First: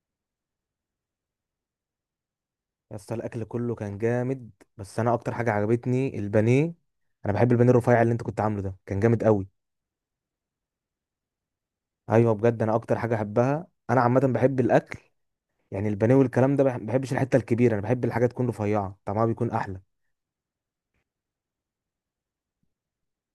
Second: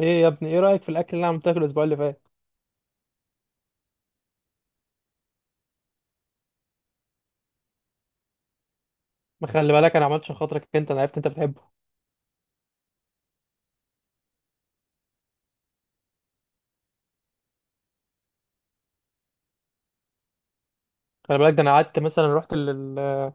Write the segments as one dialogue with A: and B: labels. A: ايه يا ابني، ايه رايك في الاكل اللي انا عملته لك الاسبوع اللي فات؟
B: يا اسطى، الاكل كله كان جامد. بس انا اكتر حاجه عجبتني البانيه. انا بحب البانيه الرفيع اللي انت كنت عامله، ده كان جامد
A: ما
B: قوي.
A: خلي بالك، انا عملت عشان خاطرك انت، انا عرفت انت بتحبه.
B: ايوه، بجد انا اكتر حاجه احبها. انا عامه بحب الاكل، يعني البانيه والكلام ده. بحبش الحته الكبيره، انا بحب الحاجه تكون رفيعه، طعمها بيكون احلى.
A: خلي بالك، ده انا قعدت مثلا رحت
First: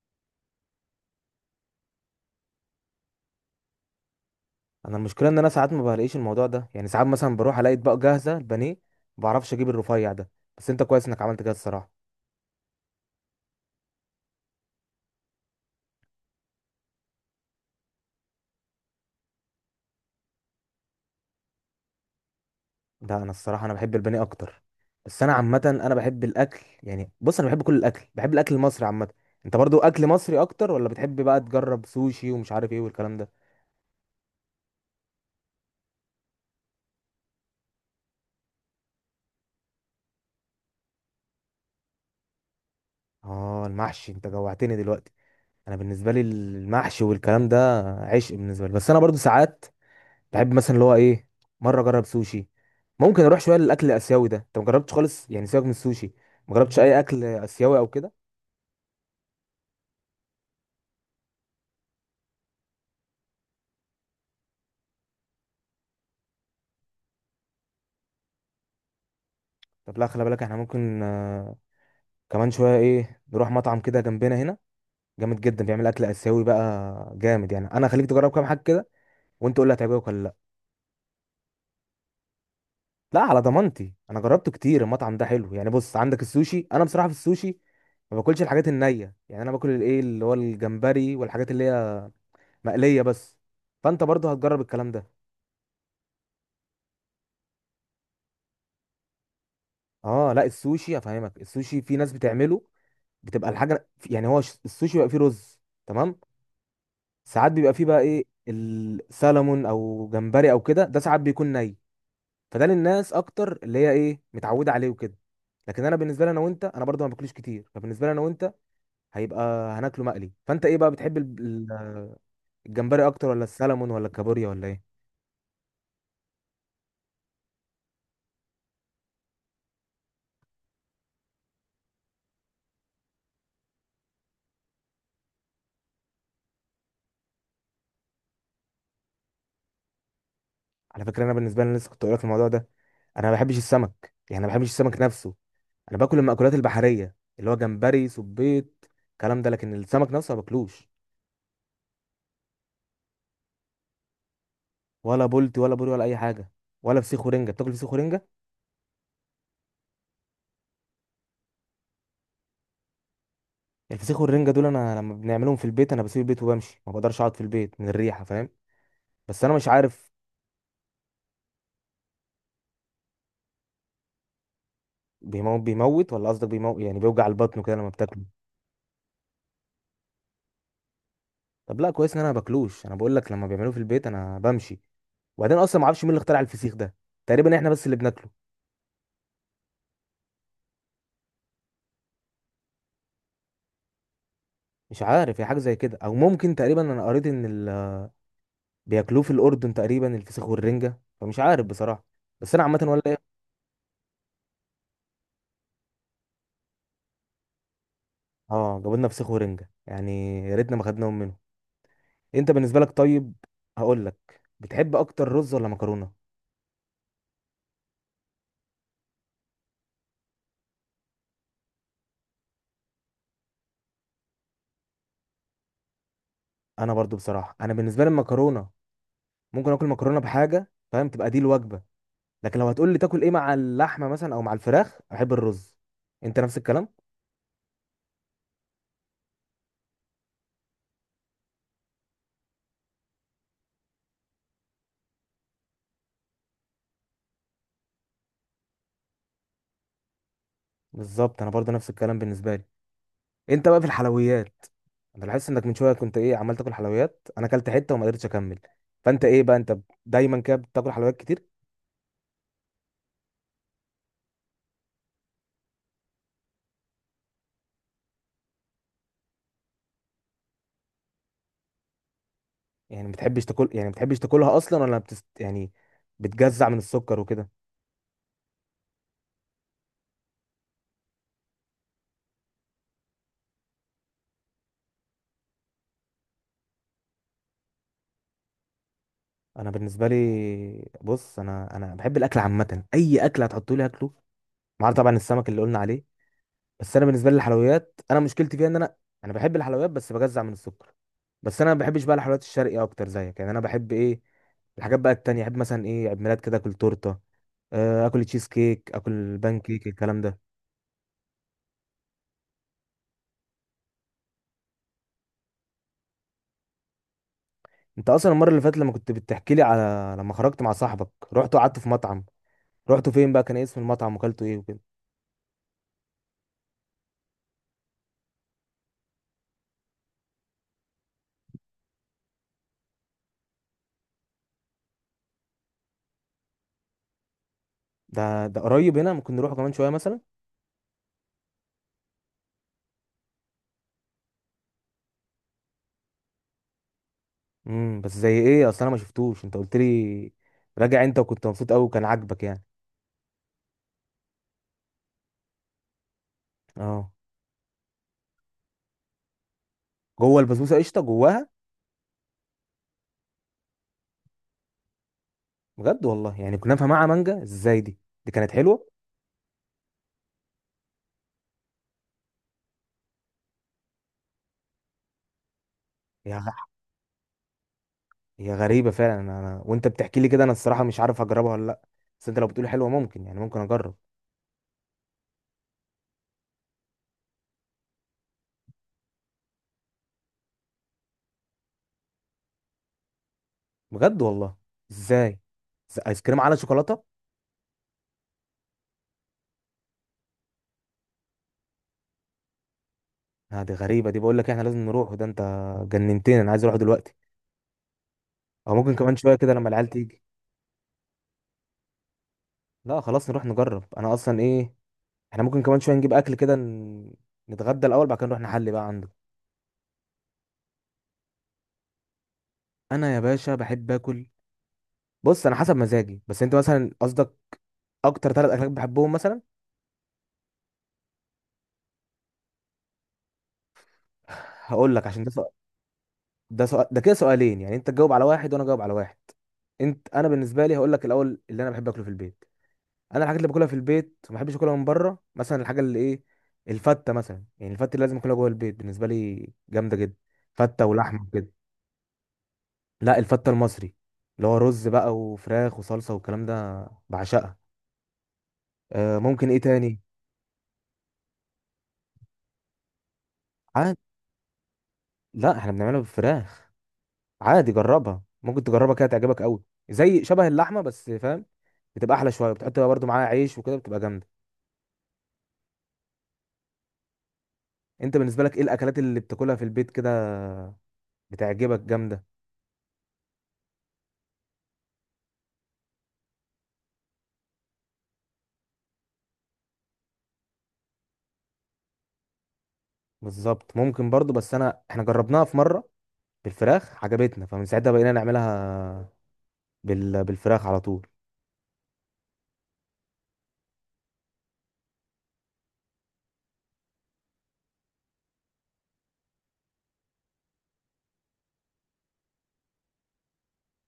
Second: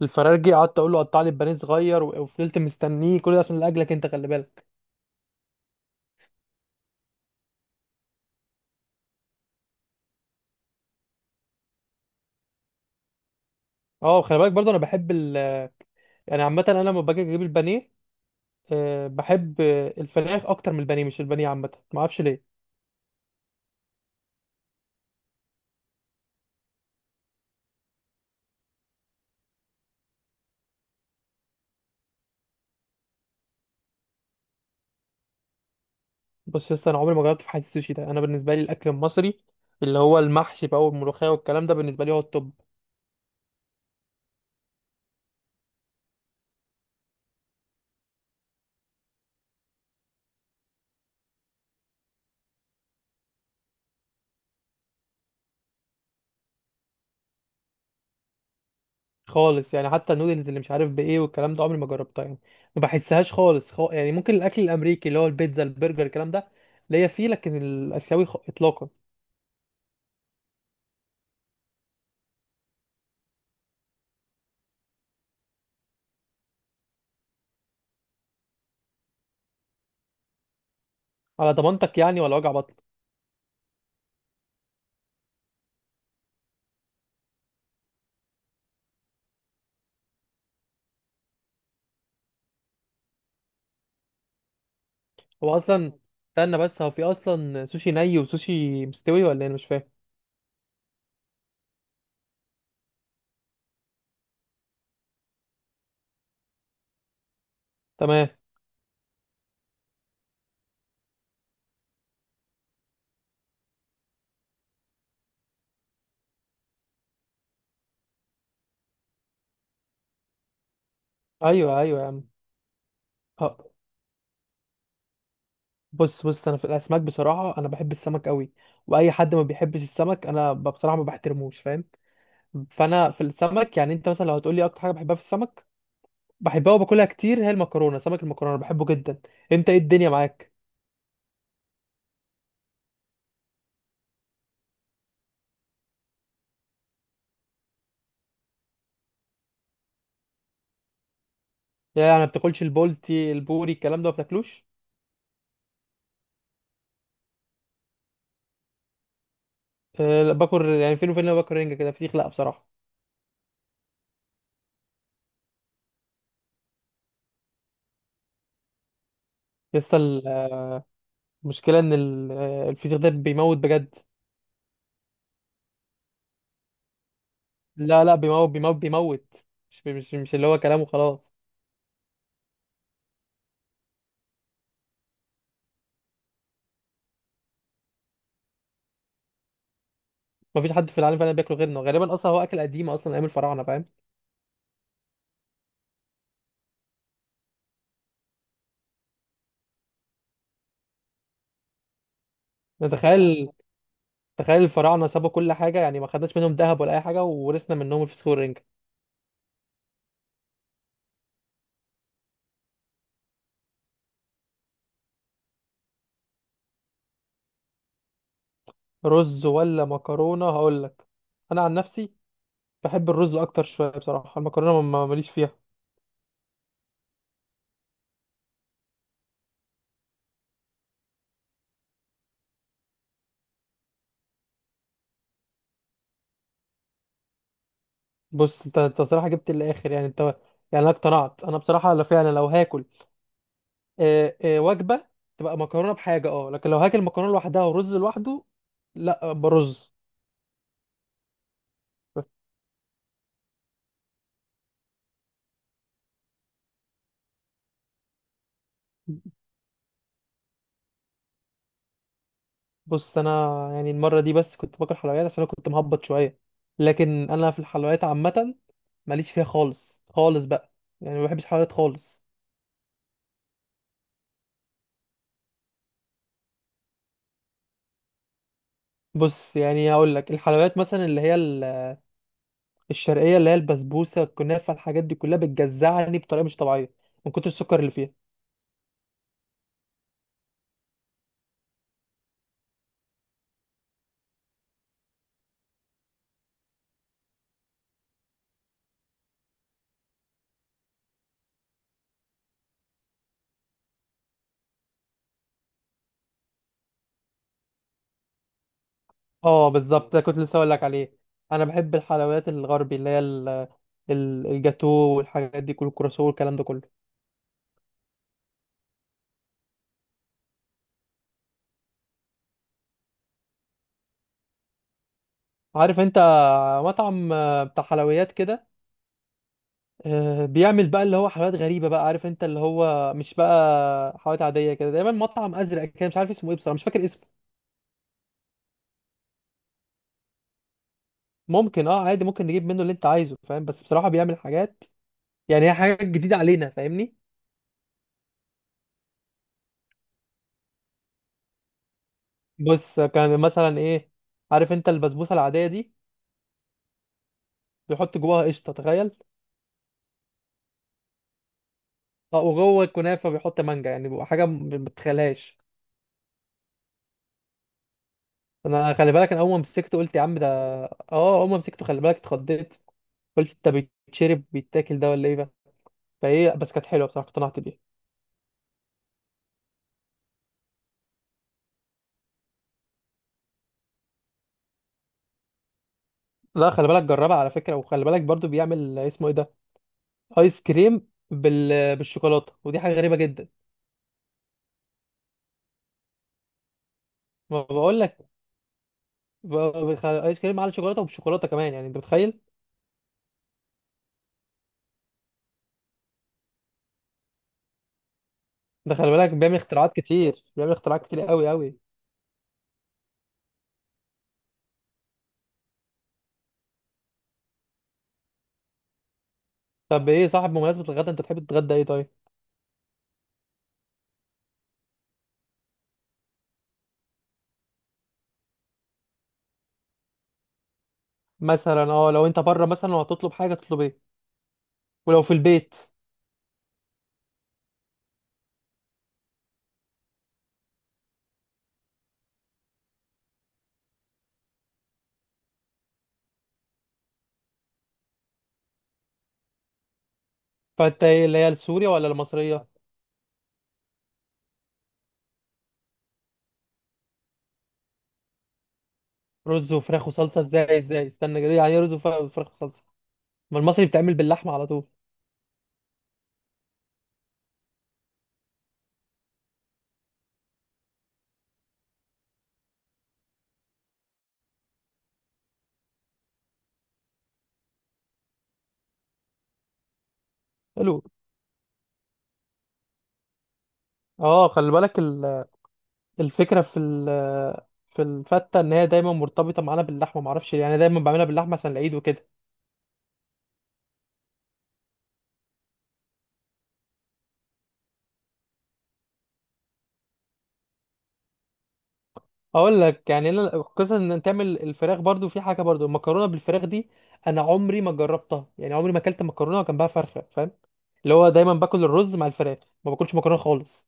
A: للفراخجي، قعدت اقول له قطع لي البانيه صغير، وفضلت مستنيه كل ده عشان لاجلك انت، خلي بالك.
B: انا المشكله ان انا ساعات ما بلاقيش الموضوع ده، يعني ساعات مثلا بروح الاقي اطباق جاهزه البانيه ما بعرفش اجيب الرفيع ده. بس انت كويس انك عملت كده الصراحه.
A: اه خلي بالك برضه، انا بحب يعني عامه انا لما باجي اجيب البانيه. أه بحب، الفراخ اكتر من البانيه، مش البانيه، عامه ما اعرفش ليه.
B: ده انا الصراحه انا بحب البانيه اكتر. بس انا عامه انا بحب الاكل، يعني بص انا بحب كل الاكل، بحب الاكل المصري عامه. انت برضو اكل مصري اكتر، ولا بتحب بقى تجرب سوشي ومش عارف ايه والكلام ده؟
A: بص يا اسطى، انا عمري ما جربت في حياتي السوشي ده، انا بالنسبه لي الاكل المصري اللي هو المحشي بقى والملوخيه والكلام ده بالنسبه لي هو التوب.
B: اه، المحشي انت جوعتني دلوقتي. انا بالنسبه لي المحشي والكلام ده عشق بالنسبه لي. بس انا برضو ساعات بحب مثلا اللي هو ايه، مره اجرب سوشي. ممكن اروح شويه للاكل الاسيوي ده، انت ما جربتش خالص؟ يعني سيبك من السوشي، ما جربتش اي اكل اسيوي او كده؟
A: خالص يعني، حتى النودلز اللي مش عارف بايه والكلام ده عمري ما جربتها يعني، ما بحسهاش خالص. يعني ممكن الاكل الامريكي اللي هو البيتزا البرجر الكلام ده ليا فيه، لكن الاسيوي اطلاقا.
B: طب لا، خلي بالك احنا ممكن كمان شويه ايه، نروح مطعم كده جنبنا هنا، جامد جدا، بيعمل اكل اسيوي بقى جامد، يعني انا هخليك تجرب كام حاجه كده وانت قول لي هتعجبك ولا لا.
A: على ضمانتك يعني، ولا وجع بطن؟
B: لا، على ضمانتي انا جربته كتير، المطعم ده حلو. يعني بص، عندك السوشي، انا بصراحه في السوشي ما باكلش الحاجات النيه، يعني انا باكل الايه اللي هو الجمبري والحاجات اللي هي مقليه بس. فانت برضه هتجرب الكلام ده.
A: هو اصلا، استنى بس، هو في اصلا سوشي ني وسوشي مستوي ولا إيه؟ انا مش فاهم.
B: اه لا، السوشي افهمك، السوشي في ناس بتعمله بتبقى الحاجه، يعني هو السوشي بيبقى فيه رز، تمام؟ ساعات بيبقى فيه بقى ايه،
A: تمام.
B: السلمون او جمبري او كده، ده ساعات بيكون ني. فده للناس اكتر اللي هي ايه، متعوده عليه وكده. لكن انا بالنسبه لي انا وانت، انا برضو ما باكلوش كتير، فبالنسبه لي انا وانت هيبقى هناكله مقلي. فانت ايه بقى، بتحب
A: ايوه ايوه يا عم.
B: الجمبري اكتر، ولا
A: آه،
B: السلمون، ولا الكابوريا، ولا ايه؟
A: بص بص، انا في الاسماك بصراحه انا بحب السمك قوي. واي حد ما بيحبش السمك انا بصراحه ما بحترموش، فاهم؟ فانا في السمك، يعني انت مثلا لو هتقولي اكتر حاجه بحبها في السمك بحبها وباكلها كتير، هي المكرونه سمك، المكرونه بحبه جدا. انت ايه الدنيا معاك؟
B: على فكره، انا بالنسبه لي أنا لسه كنت اقول لك الموضوع ده. انا ما بحبش السمك، يعني ما بحبش السمك نفسه. انا باكل المأكولات البحريه، اللي هو جمبري، صبيط، الكلام ده. لكن السمك نفسه ما باكلوش.
A: يعني ما بتاكلش البولتي البوري الكلام ده ما بتاكلوش؟
B: ولا بولتي ولا بوري ولا اي حاجه. ولا فسيخ ورنجه؟ بتاكل فسيخ ورنجه؟
A: أه لا، باكل يعني فين وفين، لما باكل رنجه كده فسيخ لا بصراحه.
B: الفسيخ والرنجه دول، انا لما بنعملهم في البيت انا بسيب البيت وبمشي، ما بقدرش اقعد في البيت من الريحه، فاهم؟ بس انا مش
A: لسه
B: عارف.
A: المشكله ان الفسيخ ده بيموت بجد.
B: بيموت، بيموت ولا قصدك بيموت يعني بيوجع البطن كده لما
A: لا لا،
B: بتاكله؟
A: بيموت بيموت بيموت، مش اللي هو كلامه، خلاص.
B: طب لا، كويس ان انا ما باكلوش. انا بقول لك لما بيعملوه في البيت انا بمشي. وبعدين اصلا ما اعرفش مين اللي اخترع الفسيخ ده، تقريبا احنا بس اللي بناكله.
A: ما فيش حد في العالم فعلا بياكله غيرنا غالبا، اصلا هو اكل قديم، اصلا ايام الفراعنه، فاهم؟
B: مش عارف، هي حاجه زي كده، او ممكن تقريبا انا قريت ان بياكلوه في الاردن تقريبا، الفسيخ والرنجه، فمش عارف بصراحه. بس انا عامه،
A: يعني
B: ولا ايه.
A: تخيل، تخيل الفراعنه سابوا كل حاجه، يعني ما خدناش منهم ذهب ولا اي حاجه، وورثنا منهم الفسيخ والرنجه.
B: اه، جابوا لنا فسيخ ورنجه يعني، يا ريتنا ما خدناهم منهم. انت بالنسبه لك طيب، هقول لك، بتحب اكتر رز ولا مكرونه؟
A: رز ولا مكرونه؟ هقول لك، انا عن نفسي بحب الرز اكتر شويه بصراحه، المكرونه ماليش فيها.
B: انا برضو بصراحه، انا بالنسبه لي المكرونه ممكن اكل مكرونه بحاجه، فاهم، تبقى دي الوجبه. لكن لو هتقول لي تاكل ايه مع اللحمه مثلا او مع الفراخ، احب الرز. انت نفس الكلام؟
A: بص انت انت بصراحه جبت الاخر، يعني انت، يعني انا اقتنعت، انا بصراحه لو فعلا، لو هاكل وجبه تبقى مكرونه بحاجه، اه، لكن لو هاكل مكرونه لوحدها ورز لوحده، لا، برز.
B: بالظبط، انا برضه نفس الكلام بالنسبه لي. انت بقى في الحلويات، انا لاحظت انك من شويه كنت ايه عمال تاكل حلويات، انا اكلت حته وما قدرتش اكمل. فانت ايه بقى انت، دايما كده بتاكل حلويات كتير؟
A: بص انا، يعني المره دي بس كنت باكل حلويات عشان انا كنت مهبط شويه، لكن انا في الحلويات عامه ماليش فيها خالص خالص بقى، يعني ما بحبش الحلويات خالص.
B: يعني ما بتحبش تاكل، يعني ما بتحبش تاكلها اصلا، ولا يعني بتجزع من السكر وكده؟
A: بص يعني هقول لك، الحلويات مثلا اللي هي الشرقيه، اللي هي البسبوسه الكنافه الحاجات دي كلها بتجزعني بطريقه مش طبيعيه من كتر السكر اللي فيها.
B: انا بالنسبه لي بص، انا بحب الاكل عامه، اي اكل هتحطولي اكله، ما عدا طبعا السمك اللي قلنا عليه. بس انا بالنسبه لي الحلويات، انا مشكلتي فيها ان انا بحب الحلويات بس بجزع من السكر. بس انا ما بحبش بقى الحلويات الشرقي اكتر زيك، يعني انا بحب ايه، الحاجات بقى التانية، احب مثلا ايه، عيد ميلاد كده اكل تورته، اكل تشيز كيك، اكل بان
A: اه
B: كيك،
A: بالظبط،
B: الكلام
A: ده كنت
B: ده.
A: لسه اقول لك عليه. انا بحب الحلويات الغربي، اللي هي الجاتو والحاجات دي كل الكراسو والكلام ده كله.
B: انت اصلا المره اللي فاتت لما كنت بتحكي لي على لما خرجت مع صاحبك رحت وقعدت في مطعم، رحت فين بقى، كان إيه اسم المطعم وكلته ايه وكده؟
A: عارف انت، مطعم بتاع حلويات كده، بيعمل بقى اللي هو حلويات غريبه بقى، عارف انت اللي هو مش بقى حلويات عاديه كده، دايما مطعم ازرق كده، مش عارف اسمه ايه بصراحه، مش فاكر اسمه.
B: ده قريب هنا، ممكن نروحه كمان شويه مثلا.
A: ممكن اه عادي، ممكن نجيب منه اللي انت عايزه، فاهم؟ بس بصراحه بيعمل حاجات، يعني هي حاجات جديده علينا، فاهمني؟
B: بس زي ايه اصلا، انا ما شفتوش، انت قلت لي، راجع انت وكنت مبسوط قوي وكان عاجبك يعني.
A: بص كان مثلا ايه، عارف انت البسبوسه العاديه دي،
B: اه،
A: بيحط جواها قشطه، تخيل.
B: جوه البسبوسه قشطه جواها؟
A: اه، وجوه الكنافه بيحط مانجا، يعني بيبقى حاجه ما بتتخيلهاش.
B: بجد والله، يعني كنا نفهم مع مانجا ازاي دي، دي كانت حلوه.
A: انا خلي بالك، انا اول ما مسكته قلت يا عم ده، اه اول ما مسكته خلي بالك اتخضيت، قلت انت، بيتشرب بيتاكل ده ولا ايه ده؟
B: هي
A: فايه
B: غ-
A: بس كانت حلوه بصراحه، اقتنعت بيها.
B: هي غريبه فعلا. وانت بتحكي لي كده، انا الصراحه مش عارف اجربها ولا لا. بس انت لو بتقولي حلوه، ممكن يعني ممكن اجرب.
A: لا خلي بالك، جربها على فكره، وخلي بالك برضو بيعمل اسمه ايه ده، ايس كريم بالشوكولاته، ودي حاجه غريبه جدا.
B: بجد والله؟ ازاي؟ ايس كريم على شوكولاته؟
A: ما بقول لك، ب- ايس كريم على الشوكولاته وبالشوكولاته كمان، يعني انت متخيل؟
B: آه، دي غريبه، دي بقول لك احنا لازم نروح، وده انت جننتني، انا عايز اروح دلوقتي، او ممكن
A: ده خلي
B: كمان
A: بالك
B: شويه كده
A: بيعمل
B: لما العيال
A: اختراعات
B: تيجي.
A: كتير، بيعمل اختراعات كتير قوي قوي.
B: لا خلاص، نروح نجرب. انا اصلا ايه، احنا ممكن كمان شويه نجيب اكل كده، نتغدى الاول، بعد كده نروح نحلي بقى عنده.
A: طب ايه صاحب، بمناسبة الغدا، انت تحب تتغدى ايه طيب؟
B: انا يا باشا بحب اكل، بص انا حسب مزاجي، بس انت مثلا قصدك اكتر 3 اكلات بحبهم مثلا.
A: مثلا اه، لو انت بره مثلا وهتطلب حاجة تطلب ايه؟
B: هقول لك،
A: ولو
B: عشان ده
A: في
B: سؤال،
A: البيت؟
B: ده سؤال ده كده سؤالين، يعني انت تجاوب على واحد وانا اجاوب على واحد. انت، انا بالنسبه لي هقول لك الاول اللي انا بحب اكله في البيت. انا الحاجات اللي باكلها في البيت ما بحبش اكلها من بره، مثلا الحاجه اللي ايه، الفته مثلا، يعني الفته اللي لازم اكلها جوه البيت بالنسبه لي جامده جدا، فته
A: فانت ايه،
B: ولحمه
A: اللي هي
B: كده.
A: السورية ولا المصرية؟
B: لا، الفته المصري اللي هو رز بقى وفراخ وصلصه والكلام ده، بعشقها. آه، ممكن ايه
A: رز
B: تاني.
A: وفراخ وصلصة؟ ازاي ازاي استنى كده، يعني ايه رز وفراخ وفراخ وصلصة؟ ما المصري
B: عاد،
A: بيتعمل باللحمة على طول.
B: لا احنا بنعملها بالفراخ، عادي جربها، ممكن تجربها كده تعجبك قوي، زي شبه اللحمه بس فاهم، بتبقى احلى شويه، بتحط بقى برضو معاها عيش وكده، بتبقى جامده. انت بالنسبه لك ايه الاكلات اللي بتاكلها في البيت كده
A: حلو.
B: بتعجبك جامده؟
A: اه خلي بالك الفكرة في الفتة ان هي دايما مرتبطة معانا باللحمة، معرفش ليه. يعني أنا دايما بعملها باللحمة عشان العيد وكده.
B: بالظبط، ممكن برضو، بس انا احنا جربناها في مره بالفراخ عجبتنا، فمن ساعتها بقينا نعملها بالفراخ على طول.
A: اقول لك يعني، انا قصه ان تعمل الفراخ برضو في حاجه، برضو المكرونه بالفراخ دي انا عمري ما جربتها، يعني عمري ما اكلت مكرونه وجنبها فرخه، فاهم؟ اللي هو دايما باكل الرز مع الفراخ، ما باكلش مكرونه خالص.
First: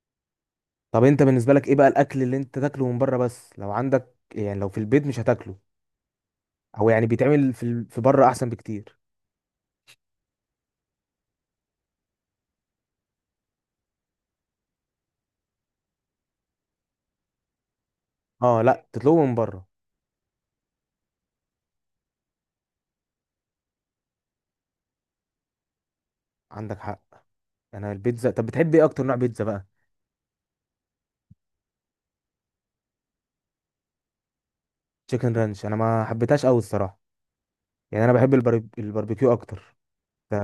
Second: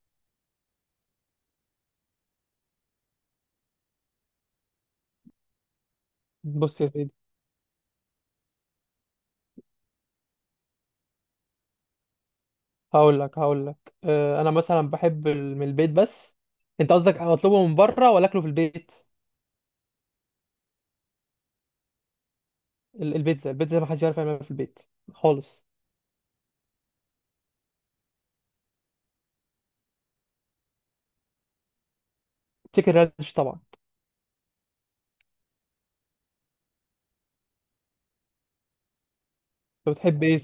B: طب انت بالنسبه لك ايه بقى الاكل اللي انت تاكله من بره بس، لو عندك، يعني لو في البيت مش هتاكله،
A: بص يا
B: او يعني
A: سيدي،
B: بيتعمل في بره احسن بكتير؟
A: هقول لك انا مثلا بحب من البيت بس، انت قصدك اطلبه من بره ولا اكله في
B: اه لا،
A: البيت؟
B: تطلبه من بره.
A: البيتزا، البيتزا ما حدش يعرف يعملها في البيت خالص.
B: عندك حق. انا البيتزا، طب بتحب ايه اكتر، نوع بيتزا بقى؟
A: تشيكن رانش طبعا.
B: تشيكن رانش؟ انا ما حبيتهاش قوي الصراحه، يعني انا بحب الباربيكيو اكتر.
A: انت بتحب
B: ف-
A: ايه؟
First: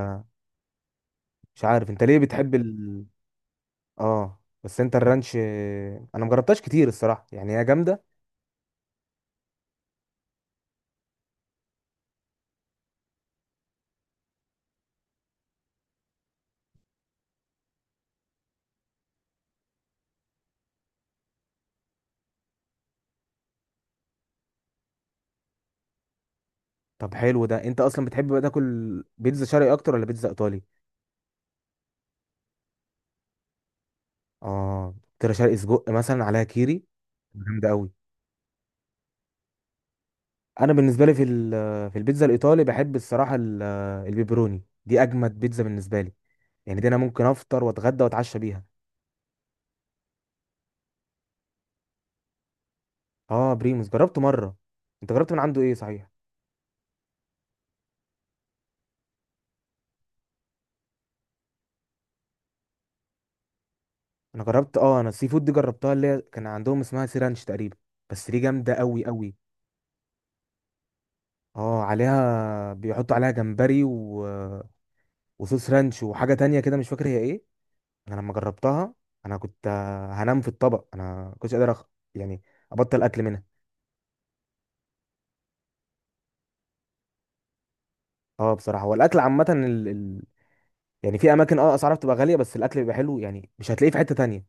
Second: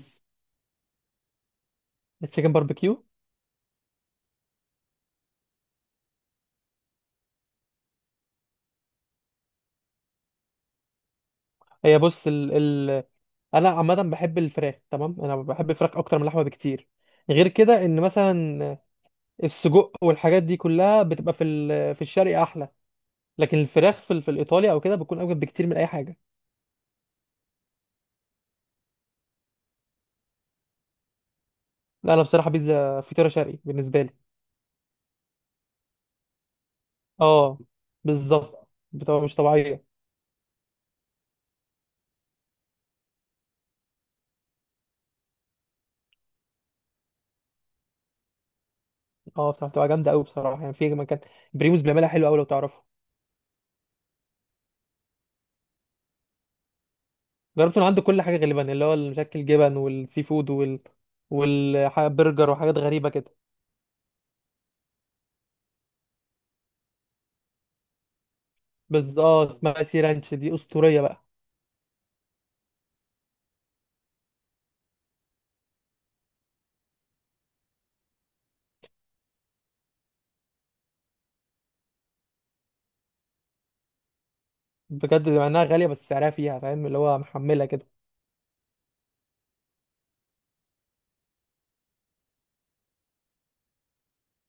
B: مش عارف انت ليه
A: التشيكن
B: بتحب
A: باربيكيو؟
B: اه بس انت الرانش انا مجربتهاش كتير الصراحه، يعني هي جامده.
A: هي بص، انا عامه بحب الفراخ، تمام. انا بحب الفراخ اكتر من اللحمه بكتير، غير كده ان مثلا السجق والحاجات دي كلها بتبقى في الشرق احلى، لكن الفراخ في الايطالي او كده بتكون اوجب بكتير من اي حاجه.
B: طب حلو، ده انت اصلا بتحب بقى تاكل بيتزا شرقي اكتر ولا بيتزا ايطالي؟
A: لا انا بصراحه، بيتزا فطيره شرقي بالنسبه لي.
B: اه، ترى شرقي سجق مثلا عليها كيري،
A: اه
B: جامده قوي.
A: بالظبط، بتبقى مش طبيعيه.
B: انا بالنسبه لي في البيتزا الايطالي، بحب الصراحه البيبروني، دي اجمد بيتزا بالنسبه لي، يعني دي انا ممكن افطر واتغدى واتعشى بيها.
A: اه بتبقى بتبقى جامده قوي بصراحه، يعني في مكان بريموس بيعملها حلو قوي لو تعرفه.
B: اه، بريموس جربته مره. انت جربت من عنده ايه صحيح؟
A: جربت من عنده كل حاجه غالبا، اللي هو المشكل جبن والسي فود والبرجر وحاجات غريبه كده.
B: انا جربت، انا السي فود دي جربتها، اللي هي كان عندهم اسمها سيرانش تقريبا، بس دي جامده قوي
A: بس
B: قوي.
A: اه اسمها سي رانش دي اسطوريه بقى.
B: اه، عليها بيحطوا عليها جمبري وصوص رانش وحاجه تانية كده مش فاكر هي ايه. انا لما جربتها انا كنت هنام في الطبق، انا كنتش قادر يعني ابطل اكل منها.
A: بجد، مع انها غاليه بس سعرها فيها، فاهم؟ اللي هو محمله كده.
B: اه بصراحه، هو الاكل عامه يعني في اماكن اسعارها بتبقى غاليه، بس الاكل بيبقى حلو، يعني مش هتلاقيه في حته تانية.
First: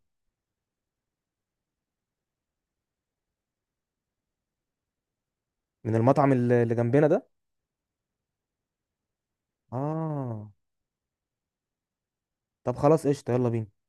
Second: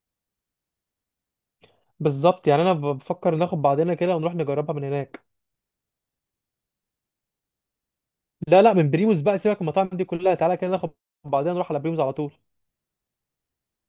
A: بالظبط، يعني انا بفكر ناخد بعضنا كده ونروح نجربها من هناك.
B: من المطعم اللي جنبنا ده؟
A: لا لا، من بريموز بقى، سيبك من المطاعم دي كلها،
B: اه،
A: تعالى كده ناخد بعضنا نروح على بريموز على طول.
B: طب خلاص قشطه، يلا بينا.